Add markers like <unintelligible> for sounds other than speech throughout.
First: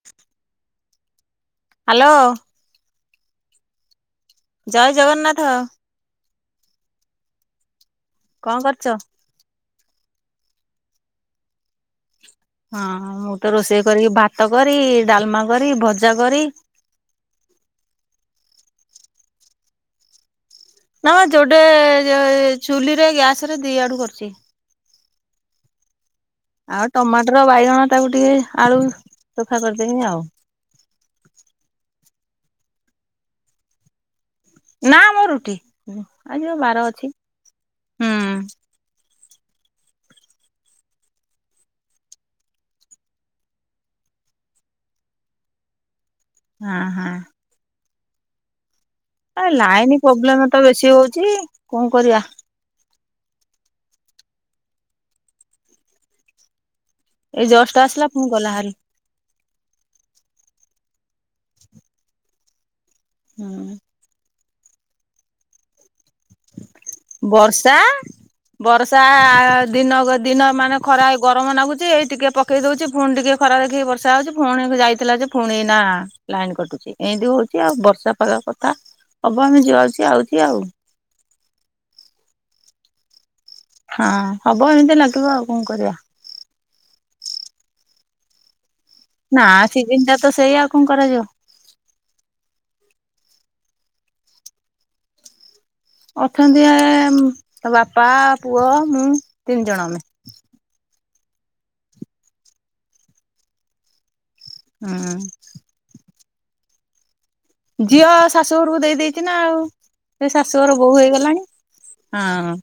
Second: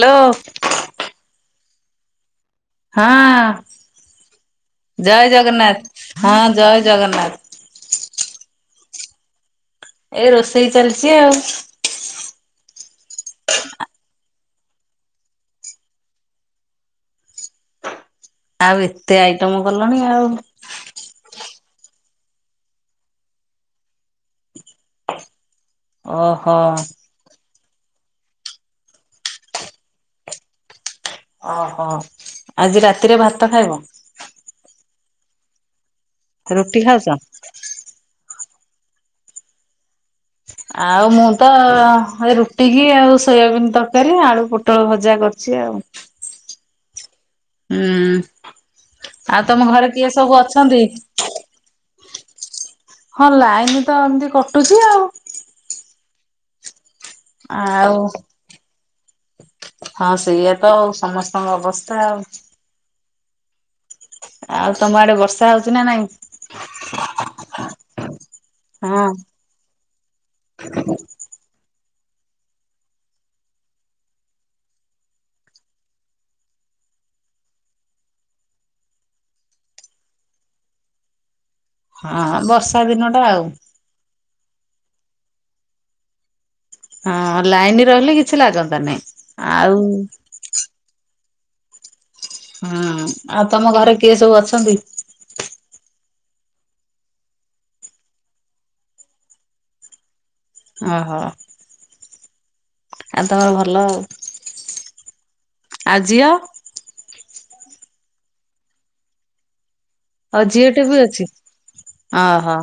Hello. Hello. ହଁ ଜୟ ଜଗନ୍ନାଥ ହଁ ଜୟ ଜଗନ୍ନାଥ। କଣ କରୁଚ? ଏଇ ରୋଷେଇ ଚାଲଚି ଆଉ। ହଁ ହଁ ମୁଁ ତ ରୋଷେଇ କରିକି ଭାତ କରି, ଏ ଡାଲମା କରି, ଭଜା କରି ଆଉ ଏତେ ଆଇଟମ କଲଣି ଆଉ। ନା ଯୋଡେ ଯେ ଏ ଚୁଲିରେ, ଗ୍ୟାସରେ ଦିଇ ଆଡୁ କରୁଚି। ଓହୋ। ଆଉ ଟମାଟର, ବାଇଗଣ ତାକୁ ଟିକେ ଆଳୁ ଚୋଖା କରିଦେମି ଆଉ। ଓହୋ ଆଜି ରାତିରେ ଭାତ ଖାଇବ? ନା ମୁଁ ରୁଟି ଆଜିପା ରୁଟି ବାର ଖାଉଛ ଅଛି ହୁଁ। ଆଉ ମୁଁ ତ ଏଇ ରୁଟି କି ଆଉ ସୋୟାବିିନ ତରକାରୀ, ଆଳୁ ପୋଟଳ ଭଜା କର ଚି ଆଉ। ହଁ ହଁ। ଉଁ। ଏ ଲାଇନ୍ ପ୍ରୋବ୍ଲେମେ ତ ବେଶୀ ହୋଉଚି କଣ କରିବା। ହଁ ଲାଇନି ତ ଏମତି କଟୁଚି ଆଉ। ଏଇ ଜଷ୍ଟ ଆଉ ଆସିଲା ପୁଣି ଗଲା ହାରି। ହଁ ସେଇଆ ତ ଆଉ ସମସ୍ତଙ୍କ ଅବସ୍ତା ଆଉ। ହୁଁଉଁ। ଆଉ ତମ ଆଡେ ବର୍ଷା ହୋଉଚି ନା ନାଇଁ? ବର୍ଷା ବର୍ଷା ହଁ ଆ ଦିନ କ ଦିନ ମାନେ ଖରା ଏ ଗରମ ନାଗୁଚି ଏଇ ଟିକେ ପକେଇ ଦୋଉଚି ଫୁଣି ଟିକିଏ ଖରା ଦେଖିକି ବର୍ଷା ଆଉଚି ଫୁଣି ଯାଇଥିଲା ଯେ ଫୁଣି ଏଇନା ଲାଇନ୍ କଟୁଚି ଏନ୍ତି ହୋଉଚି ଆଉ ବର୍ଷା ପାଗ କଥା ହବ ଏମି ଯାଉଚି ଆଉଚି ଆଉ। ହଁ ହଁ ବର୍ଷା ଦିନଟା ଆଉ। ହଁ ହବ ଏମତି ନାଗିବ ଆଉ କଣ କରିବା। ହଁ ଲାଇନରହିଲେ କି? କିଛି ଲାଗନ୍ତା ନାଇଁ। ନା ସିଜିନ ଟା ତ ସେଇଆ ଆଉ କଣ କରାଯିବ। ହୁଁ ଆଉ ତମ ଘରେ କିଏ ସବୁ ଅଛନ୍ତି? ଅଛନ୍ତି ବାପା ପୁଅ ମୁଁ ତିନି ଜଣ ଆମେ। ଓହୋ। ଆଉ ତମର ଭଲ ଆଉ। ହଁ। ଆଉ ଝିଅ? ଝିଅ ଶାଶୁଘରକୁ ଦେଇ ଦେଇଛି, ନା ଆଉ ସେ ଆଉ ଶାଶୁଘର ଝିଅଟେ ବୋଉ ବି ଅଛି। ହେଇଗଲାଣି ଓହୋ ହଁ।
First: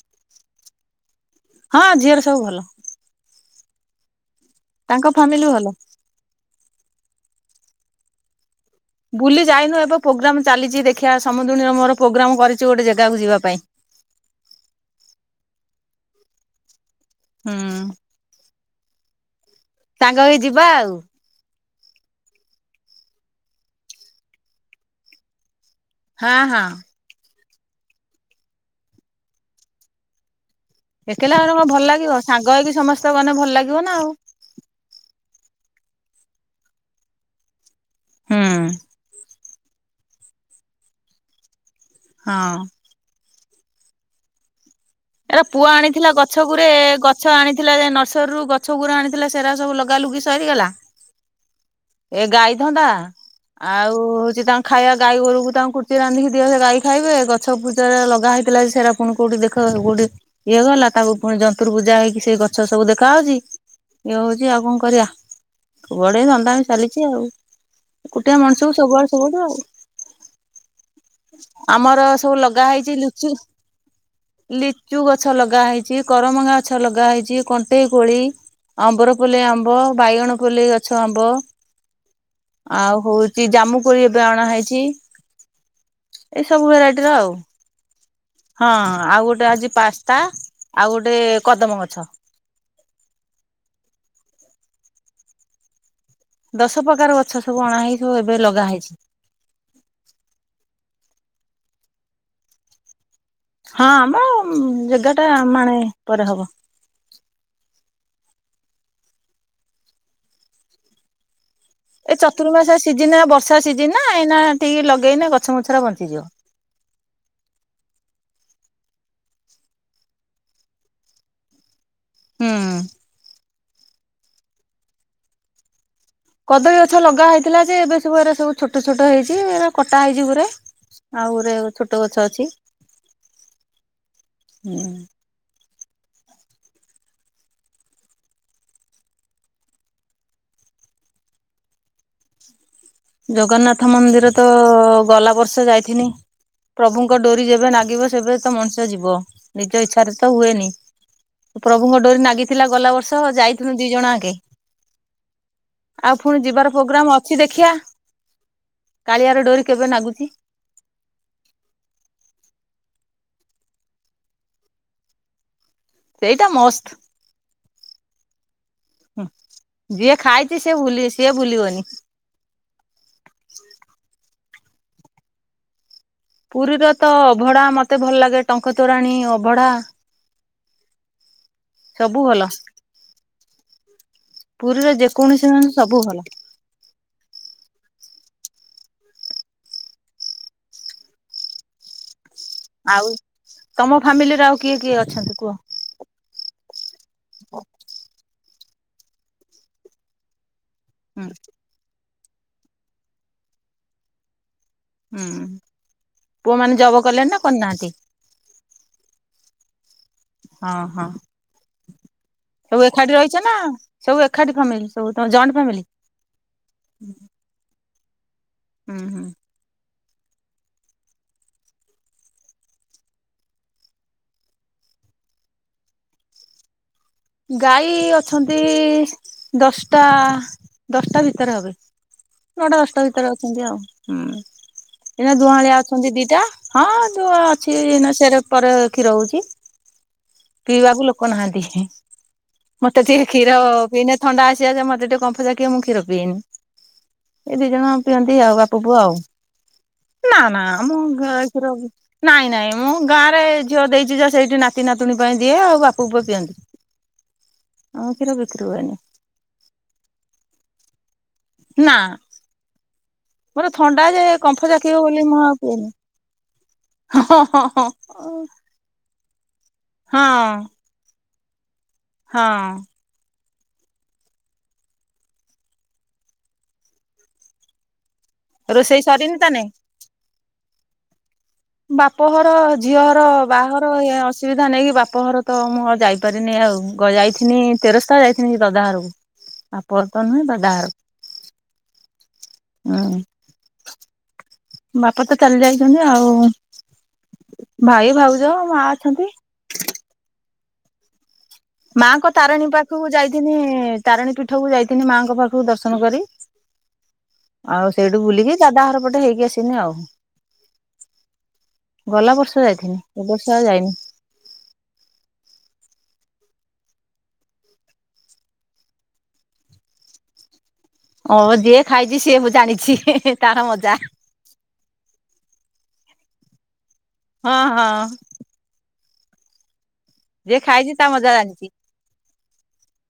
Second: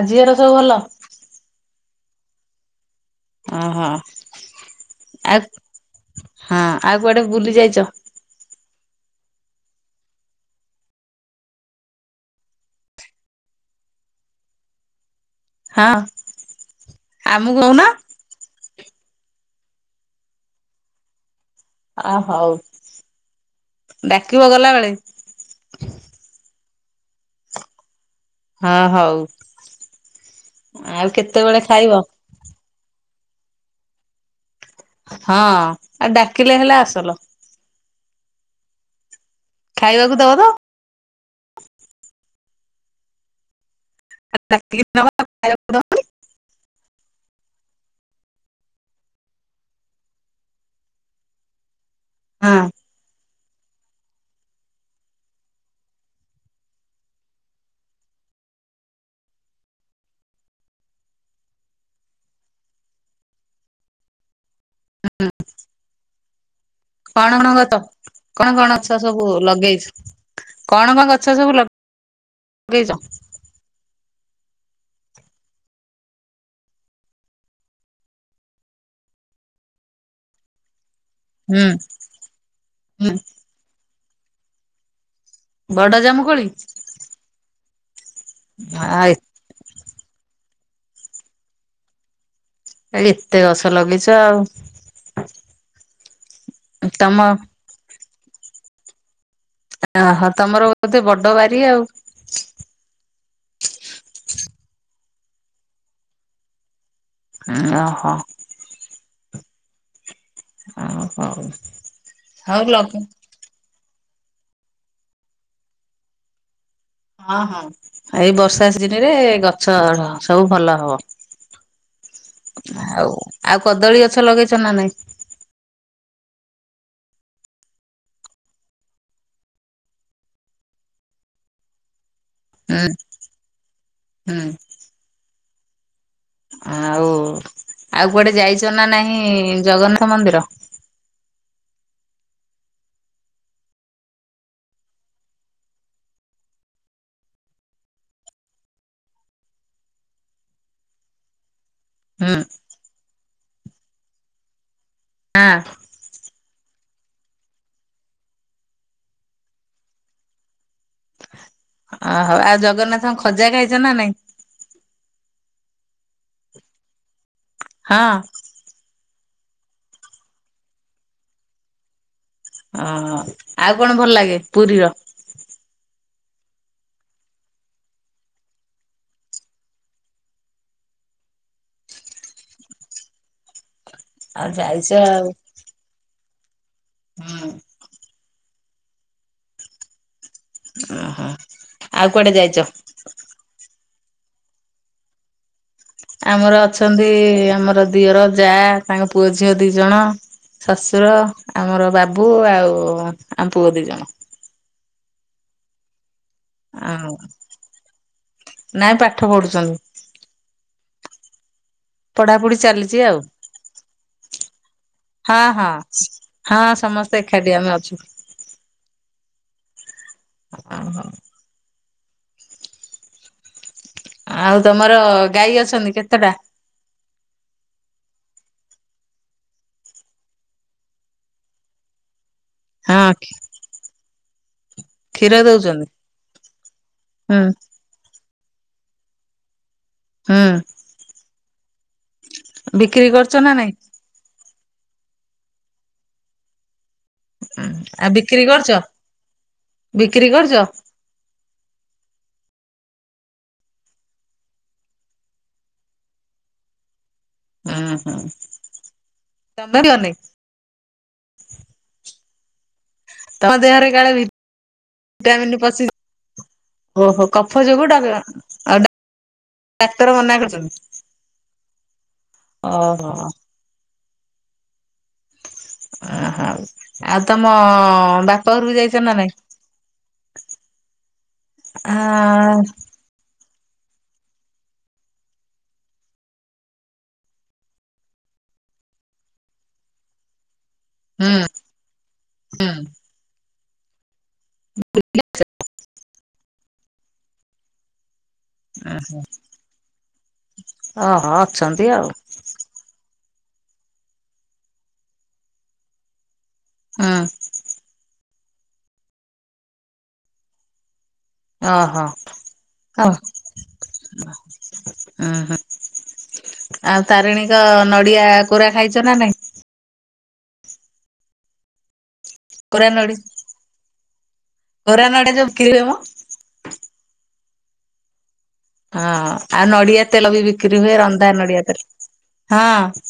ଆଉ ଝିଅର ସବୁ ଭଲ? ହଁ ଝିଅର ସବୁ ଭଲ। ଓ ହୋ। ତାଙ୍କ ଫ୍ୟାମିଲି ଭଲ। ହଁ ଆଉ କୁଆଡେ ବୁଲି ଯାଇଛ? ବୁଲି ଯାଇନୁ ଏବେ ପ୍ରୋଗ୍ରାମ ଚାଲିଛି ଦେଖିବା ସମୁଦୁଣୀର ମୋର ପ୍ରୋଗ୍ରାମ କରିଛୁ ଗୋଟେ ଜାଗାକୁ ଯିବା ପାଇଁ। ହଁ ଆମକୁ କହୁନ। ସାଙ୍ଗ ହେଇ ଯିବା ଆଉ। ଅ ହଉ ଡାକିବ ଗଲାବେେଳେ। ହଁ ହଁ। ହଁ ହଉ ଆଉ ଏକଲା ଗଲେ କଣ କେତେବେଳେ ଭଲ ଖାଇବ? ଲାଗିବ ସାଙ୍ଗ ହେଇକି ସମସ୍ତେ ଗଲେ ଭଲ ଲାଗିବ ନା ଆଉ। ହଁ ଆଉ ଡାକିଲେ ହେଲେ ଅସଲ। ହୁଁ। ଖାଇବାକୁ ଦବ ତ? ହଁ। <unintelligible> ଏରା ପୁଅ ଦବ ଆଣିଥିଲା ଗଛ ଗୁରେ ଗଛ ଆଣିଥିଲା ନର୍ସରୀରୁୁ ଗଛ ଗୁରା ଆଣିଥିଲା ସେରା ସବୁ ଲଗ ଲଗା ଲୁଗି ସରିଗଲା? ଏ ହଁ। ଗାଈ ଧନ୍ଦା। ଆଉ ହଉଛି ତାଙ୍କ ଖାଇବା ଗାଈ ଗୋରୁକୁ ତାଙ୍କୁ କୁର୍ଚୀ ରାନ୍ଧିକି ଦିଅ ଗାଈ ଖାଇବେ, ଗଛ ଫୂଜରେ ଲଗା ହେଇଥିଲା ସେରା ପୁଣି କୋଉଠି ଦେଖ କଉଠି ଇଏ ଗଲା ତାକୁ ପୁଣି ଜନ୍ତୁର ପୂଜା ହେଇକି ସେ ଗଛ ସବୁ ଦେଖାହଉଛି। ଇଏ ହଉଛି ଆଉ କଣ କରିବା କୁଆଡେ ଏ ଧନ୍ଦା। ଚାଲିଛି ଆଉ କଣ କଣ ଗଛ ଗୋଟିଆ କଣ କଣ ମଣିଷକୁ ଗଛ ସବୁଆଡେ ସବୁ ସବୁଆଡୁ ଆଉ। ଲଗେଇଛ କଣ କଣ ଗଛ ସବୁ ଆମର ସବୁ ଲଗା ଲଗେଇଛ? ହେଇଛି ଲୁଚୁ। ଲିଚୁ ଗଛ ଲଗା ହେଇଛି କରମଙ୍ଗା ଗଛ ଲଗା ହେଇଛି କଣ୍ଟେଇ କୋଳି। ଆମ୍ବର ପୋଲେଇ ଆମ୍ବ ବାଇଗଣ ପଲେଇ ଗଛ ଆମ୍ବ। ହୁଁ। ଆଉ ହୁଁ ହଉଛି ଜାମୁ କୋଳି ଏବେ ଅଣା ହେଇଛି। ବଡ ଜାମୁକୋଳି ଏଇସବୁ ଭେରାଇଟିର ଆଉ। ହଁ ଆ ଆଉ ଗୋଟେ ଆଜି ପାସ୍ତା ଆଉ ଗୋଟେ କଦମ୍ୱ ଗଛ। ଏ ଏତେ ଗଛ ଲଗେଇଛ ଆଉ। ଦଶ ପ୍ରକାର ତମ ଗଛ ସବୁ ଅଣା ହେଇ ସବୁ ଏବେ ଲଗା ହେଇଛି। ଓହୋ ତମର ବୋଧେ ବଡ ବାରି ଆଉ। ହଁ ଆମର ଜାଗା ଟା ମାଣେ ପରେ ହବ। ଓହୋ। ଆଉ ହଉ। ଏ ହଉ ଚତୁର୍ମାସିଆ ଲଗେ ସିଜିନ ଆ ବର୍ଷା ସିଜିନ ନା ଏଇନା ଟିକେ ଲଗେଇନେ ଗଛ ମୁଛରା ବଞ୍ଚିଯିବ। ହଁ ହଁ ଏଇ ବର୍ଷା ସିଜିନ ରେ ଗଛ ସବୁ ଭଲ ହବ। ହୁଁ। ଆଉ ଆଉ କଦଳୀ ଗଛ ଲଗେଇଛ ନା ନାଇଁ? କଦଳୀ ଗଛ ଲଗା ହେଇଥିଲା ଯେ ଏବେ ସବୁ ଏରା ସବୁ ଛୋଟ ଛୋଟ ହେଇଛିଏରା କଟା ହେଇଛି ଗୁରେ। ଆଉ ଗୋଟେ ଛୋଟ ଗଛ ଅଛି। ହୁଁ ହୁଁ ହୁଁ ଆଉ ଆଉ କୁଆଡେ ଯାଇଛ ନା ନାହିଁ ଜଗନ୍ନାଥ ମନ୍ଦିର। ଜଗନ୍ନାଥ ମନ୍ଦିର ତ ଗଲା ବର୍ଷ ଯାଇଥିନି। ପ୍ରଭୁଙ୍କ ଡୋରି ଯେବେ ନାଗିବ ସେବେ ତ ମଣିଷ ଯିବ ନିଜ ଇଚ୍ଛାରେ ତ ହୁଏନି। ପ୍ରଭୁଙ୍କ ଡୋରି ହୁଁ ନାଗିଥିଲା ଗଲା ବର୍ଷ ଯାଇଥିଲୁ ଦି ଜଣ ଆଙ୍କେ। ଆଁ ଆଉ ଫୁଣି ଯିବାର ପ୍ରୋଗ୍ରାମ୍ ଅଛି ଦେଖିଆ। କାଳିଆର ଡୋରି କେବେ ନାଗୁଛି। ଓହୋ ଆଉ ଜଗନ୍ନାଥଙ୍କ ଖଜା ଖାଇଛ ନା ନାଇଁ? ସେଇଟା ମସ୍ତ। ହଁ ହୁଁ ଯିଏ ଖାଇଛି ସେ ଭୁଲି ସିଏ ଭୁଲିବନି। ଓହୋ ଆଉ କଣ ଭଲ ଲାଗେ ପୁରୀର? ପୁରୀର ତ ଅଭଢା ମତେ ଭଲ ଲାଗେ ଟଙ୍କ ତୋରାଣି ଅଭଢା ସବୁ ଭଲ ଆଉ ଯାଇଛ ପୁରୀର ଆଉ। ଯେକୌଣସିଉଁ ସବୁ ଭଲ। ହୁଁ। ଓହୋ ଆଉ କୁଆଡେ ଯାଇଛ? ଆଉ ତମ ଫ୍ୟାମିଲିରେ ଆଉ କିଏ କିଏ ଅଛନ୍ତି କୁହ? ଆମର ଅଛନ୍ତି ଆମର ଦିଅର ଯା ତାଙ୍କ ପୁଅ ଝିଅ ଦି ଜଣ ଶଶୁର ହୁଁ ଆମର ବାବୁ ଆଉ ଆମ ପୁଅ ଦି ଜଣ। ହୁଁ ପୁଅ ମାନେ ଜବ ଆଉ କଲେଣି ନା କରିନାହାନ୍ତି? ନାଇଁ ପାଠ ପଢୁଛନ୍ତି। ହଁ ହଁ ପଢାପଢି ସବୁ ଚାଲିଛି ଏକାଠି ଆଉ ରହିଛ ନା ସବୁ ଏକାଠି ଫାମିଲି ସବୁ ତମେ ହଁ ଜଏଣ୍ଟ ହଁ। ଫ୍ୟାମିଲି? ହଁ ସମସ୍ତେ ଏକାଠି ଆମେ ଅଛୁ। ହୁଁ ହୁଁ। <unintelligible> ଆଉ ତମର ଗାଈ ଅଛନ୍ତି କେତେଟା? ଗାଈ ଅଛନ୍ତି ଦଶଟା ଦଶଟା ଭିତରେ ହେବେ। ନଅଟା ଦଶଟା ହଁ ଭିତରେ ଅଛନ୍ତି ଆଉ ହୁଁ। ଏଇନା କ୍ଷୀର ଦୁଆଁଳିଆ ଦଉଛନ୍ତି ଅଛନ୍ତି ଦିଟା ହଁ ହୁଁ ଦୁଆ ଅଛି କି ଏଇନା ସେରେ ପରେ କ୍ଷୀର ହଉଛି ହୁଁ। ପିଇବାକୁ ଲୋକ ନାହାଁନ୍ତି। ମତେ ବିକ୍ରି ଟିକେ କରୁଛ ନା କ୍ଷୀର ନାଇଁ? ପିଇନେ ଥଣ୍ଡା ଆସିବା ଯେ ମତେ ଟିକେ କମ୍ଫ ଯାକେ ମୁଁ କ୍ଷୀର ପିଏନି। ଏ ହୁଁ ଦିଇ ଜଣ ପିଅନ୍ତିି ବିକ୍ରି ଆଉ କରୁଛ ବାପ ପୁଅ ଆଉ ବିକ୍ରି ନା କରୁଛ ନା ଆମ କ୍ଷୀର ନାଇଁ ନାଇଁ ମୁଁ ଗାଁରେ ଝିଅ ଦେଇଛି ଯା ସେଇଠି ନାତି ନାତୁଣୀ ପାଇଁ ଦିଏ ଆଉ ବାପ ପୁଅ ପିଅନ୍ତି। ଆମ କ୍ଷୀର ହଁ ବିକ୍ରି ହୁଏନି। ହଁ <unintelligible> ନା। ତମ ମୋର ଦେହରେ ଥଣ୍ଡା କାଳେ ଯେ କମ୍ଫ ଜାକିବ ବୋଲି ମୁଁ ଆଉ ଭିଟାମିନ ପଶି ପିଏନି। ଓହୋ ହଁ ହଁ କଫ ହଁ ଯୋଗୁ ଡଗର ଆଉ ଡା ଡାକ୍ତର ହଁ ମନା କରିଚନ୍ତି। ହଁ ଓହୋ। ଓହୋ ଆଉ ତମ ବାପ ଘରକୁ ରୋଷେଇ ଯାଇଚ ନା ନାଇଁ? ସରିନି ତାନେ? ଆ ବାପ ଘର ଝିଅ ହର ବାହାଘର ଏ ଅସୁବିଧା ନେଇକି ବାପଘର ତ ମୁଁ ଆଉ ଯାଇପାରିନି ଆଉ ଯାଇଥିନି ତେରସ୍ତା ଯାଇ ଥିନି ଦଦା ଘରକୁ ବାପଘର ତ ନୁହେଁ ଦାଦାହରକୁ। ହୁଁ ହୁଁ। ହୁଁ ବାପା ତ ଚାଲି ଯାଇଚନ୍ତି ଆଉ। ଭାଇ ଭାଉଜ। ମା ଉହୁଁ ଅଛନ୍ତି। ଅଁହଁ। ମାଙ୍କ ତାରିଣୀ ପାଖକୁ ଯାଇଥିନି ତାରିଣୀ ପୀଠକୁ ଯାଇଥିନି ମାଙ୍କ ପାଖକୁ ଦର୍ଶନ କରି। ହୁଁ। ଆଉ ସେଇଠୁ ବୁଲିକି ଦାଦା ହର ପଟେ ହେଇକି ଆସିନି ଆଉ। ଓହୋ। ଗଲା ବର୍ଷ ଯାଇଥିନି ଏ ବର୍ଷ ଆଉ ଯାଇନି। ଉହୁଁ ଆଉ ତାରିଣୀଙ୍କ ନଡିଆ କୋରା ଖାଇଚ ନା ନାଇଁ? ଅ ଯିଏ ଖାଇଛି ସିଏ ବ କୋରା ଜାଣିଛି ନଡି ହିଁ ହିଁ ତାର ମଜା। କୋରା ନଡିଆ ଯୋଉ ବିକ୍ରି ହୁଏ ମ। ହଁ ହଁ। ହଁ। ଆଉ ନଡିଆ ତେଲ ବି ଯିଏ ବିକ୍ରି ଖାଇଛି ହୁଏ ତା ରନ୍ଧା ମଜା ନଡିଆ ଜାଣିଛି ତେଲ ହଁ।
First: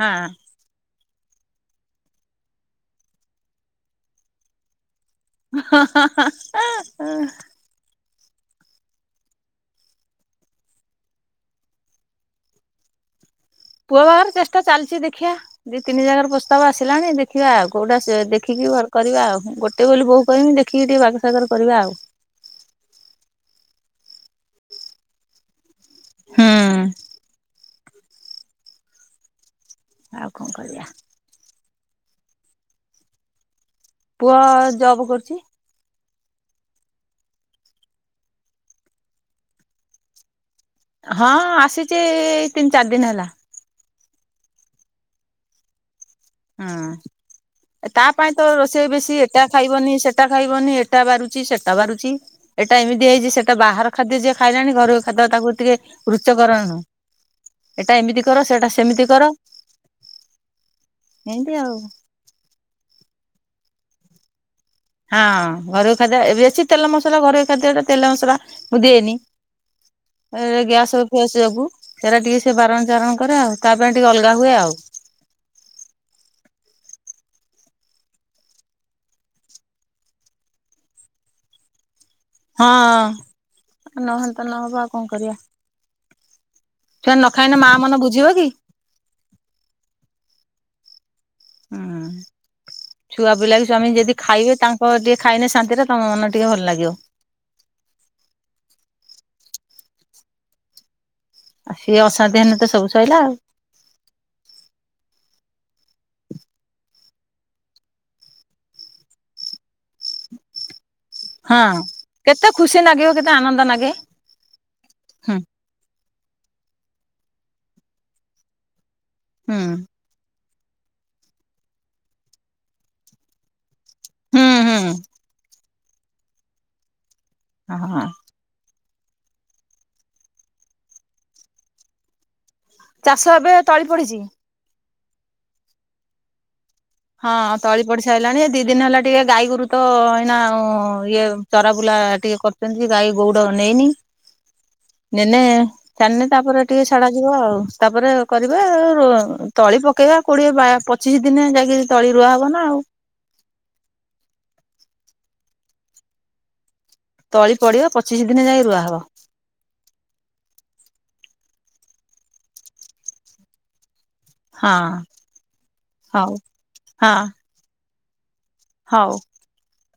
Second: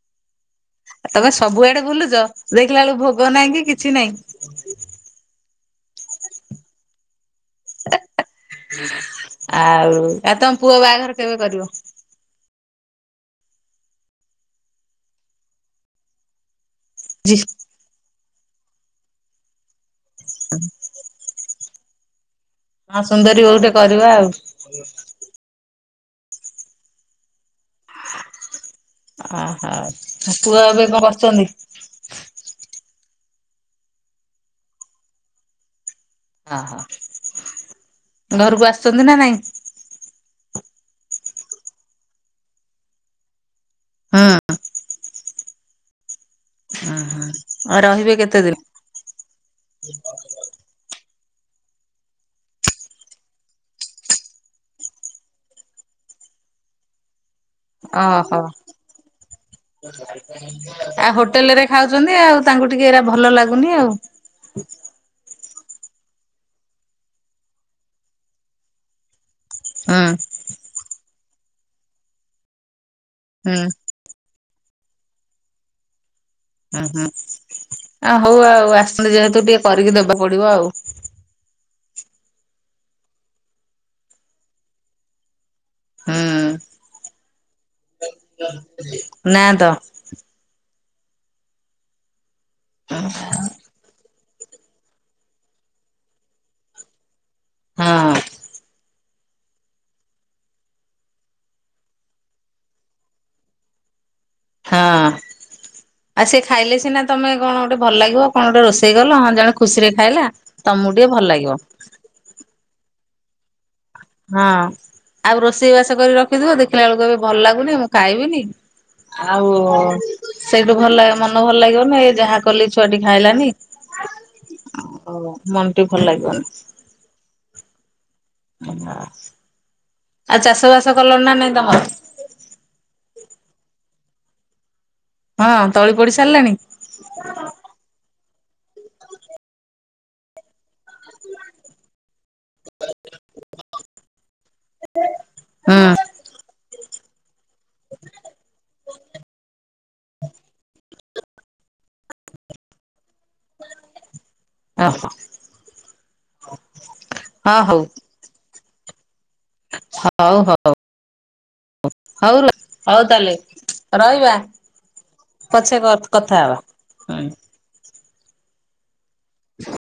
ହଁ। ତମେ ସବୁଆଡେ ବୁଲୁଚ ଦେଖିଲା ବେଳକୁ ଭୋଗ ନାହିଁ କି କିଛି ନାହିଁ। <inaudible> ହଁ ହଁ ହଁ। ଆଁ ଆଁ। ଆଉ ଆଉ ତମ ପୁଅ ବାହାଘର କେବେ କରିବ। ପୁଅ ବାହାଘର ଚେଷ୍ଟା ଚାଲିଛି ଦେଖିବା ଦି ତିନି ଜାଗାରୁ ପ୍ରସ୍ତାବ ଆସିଲାଣି ଜି ଦେଖିବା ଆଉ। କଉଟା ସେ ଦେଖିକି ଘର୍ କରିବା ଆଉ ଗୋଟେ ବୋଲି ବୋହୁ କରିମି ଦେଖିକି ଟିକେ ବାଗସାଗର କରିବା ଆଉ। ହଁ ସୁନ୍ଦରୀ ବୋହୁଟେ କରିବା ଆଉ। କରିବ <unintelligible> ହୁଁ। ଅ ଆଉ ହୋଉ କଣ ପୁଅ କରିବା ଏବେ କଣ କରୁଚନ୍ତି। ପୁଅ ଜବ କରୁଚି। ଓହୋ ଘରକୁ ଆସୁଚନ୍ତି ନା ନାଇଁ। ହଁ ଆସିଚି ତିନି ଚାରି ଦିନି ହେଲା। ହଁ। ଆଉ ହଁ ତା ରହିବେ ପାଇଁ କେତେ ତ ଦିନ? ରୋଷେଇ ବେଶୀ ଏଟା ଖାଇବନି ସେଟା ଖାଇ ବନି ଏଟା ବାରୁଚି ସେଟା ବାରୁଚି। ଏଇଟା ଏମିତି ହେଇଛି ସେଟା ବାହାର ଖାଦ୍ୟ ଯିଏ ଖାଇଲାଣି ଘରୋଇ ଖାଦ୍ୟ ତାକୁ ଟିକେ ରୁଚକର ନୁ। ଏଟା ଏମିତି କର ସେଟା ସେମିତି କର। ଆ ଏମିତି ହୋଟେଲରେ ଆଉ। ଖାଉଚନ୍ତି ଆଉ ତାଙ୍କୁ ଟିକେ ଏରା ଭଲ ଲାଗୁନି ଆଉ। ହଁ ଘରୋଇ ଖାଦ୍ୟ ବେଶୀ ତେଲ ମସଲା ଘରୋଇ ଖାଦ୍ୟରେ ତେଲ ମସଲା ମୁଁ ଦିଏନି। ହଁ। ଏ ଗ୍ୟାସ୍ ଫ୳୲ସ ଯୋଗୁ ସେଇରା ଟିକେ ସେ ବାରଣ ଚାରଣ କରେ ଆଉ ହୁଁ ତା ପାଇଁ ଟିକେ ଅଲଗା ହୁଏ ଆଉ। ହୁଁ ହୁଁ ଆ ହଉ ଆଉ ଆସିଚନ୍ତି ଯେହେତୁ ଟିକେ କରିକି ଦେବାକୁ ପଡିବ ଆଉ। ହଁ ନହନ୍ତା ନହବ ଆଉ କଣ କରିବା। ହୁଁ। ନ ଖାଇନେ ମା ମନ ବୁ ନା ତ। ହୁଁ ଛୁଆ ପିଲା ବି ଛୁଆମାନେ ଯଦି ଖାଇବେ ତାଙ୍କ ଟିକେ ଖାଇନେ ଶାନ୍ତିରେ ତମ ମନ ଟିକେ ଭଲ ଲାଗିବ। ହଁ। ଆଉ ସିଏ ଅଶାନ୍ତି ହେନେ ତ ସବୁ ସଇଲା ଆଉ। ହଁ। ଆଉ ସେ ଖାଇଲେ ସିନା ତମେ କଣ ଗୋଟେ ଭଲ ଲାଗିବ କଣ ଗୋଟେ ରୋଷେଇ କଲ ହଁ ଜଣେ ଖୁସିରେ ଖାଇଲା। ତମକୁ ଟିକେ ଭଲ ଲାଗିବ। ହଁ। କେତେ ଖୁସି ନାଗିବ କେତେ ଆନନ୍ଦ ନାଗ୍ ହଁ ଆଉ ରୋଷେଇ ବାସ କରି ର ଖିଥିବ ଦେଖିଲା ବେଳକୁ କଇବେ ଭଲ ଲାଗୁନି ମୁଁ ଖାଇବିନି। ଆଉ ହୁଁ ସେଇଠୁ ଭଲା ମନ ଭଲ ଲାଗିବନି ଯାହା କଲି ଛୁଆଟି ଖାଇଲାନି। ହୁଁ ହୁଁ ଓ ମନ ଟି ଭଲ ଲାଗିବନି। ହଁ। ଆଉ ଚାଷ ବାସ କଲଣି ନା ନାଇଁ ତମର? ଚାଷ ଏବେ ତଳି ପଡିଚି। ହଁ ତଳି ପଡି ସାରିଲାଣି? ହଁ ତଳି ପଡିସାଇଲାଣି ଦି ଦିନ ହେଲା ଟିକେ ଗାଈଗୋରୁ ତ ଏଇନା ଆଉ ଇଏ ଚରା ବୁଲା ଟିକେ କରିଚନ୍ତି ଗାଈ ଗଉଡ ନେଇନି ନେଇନି ନେନେ ହୁଁ ଛାନେ ତାପରେ ଟିକେ ଛାଡ଼ାଯିବ ଆଉ ତାପରେ କରିବେ ଆ ରୋ ତଳି ପକେଇବା କୋଡ଼ିଏ ବା ପଚିଶ ଦିନେ ଯାଇକି ତଳି ରୁଆ ହବ ନା ଆଉ। ଅ ହ। ତଳି ପଡ଼ିବ ପଚିଶି ଦିନେ ଯାଇ ରୁଆହବ। ହଉ ହଉ ହଉ ର ହଉ ତାହେଲେ ରହିବା ହଁ ପଛେ କ ହଉ କଥା ହବା ହଁ ହୁଁ। ହଉ। <inaudible>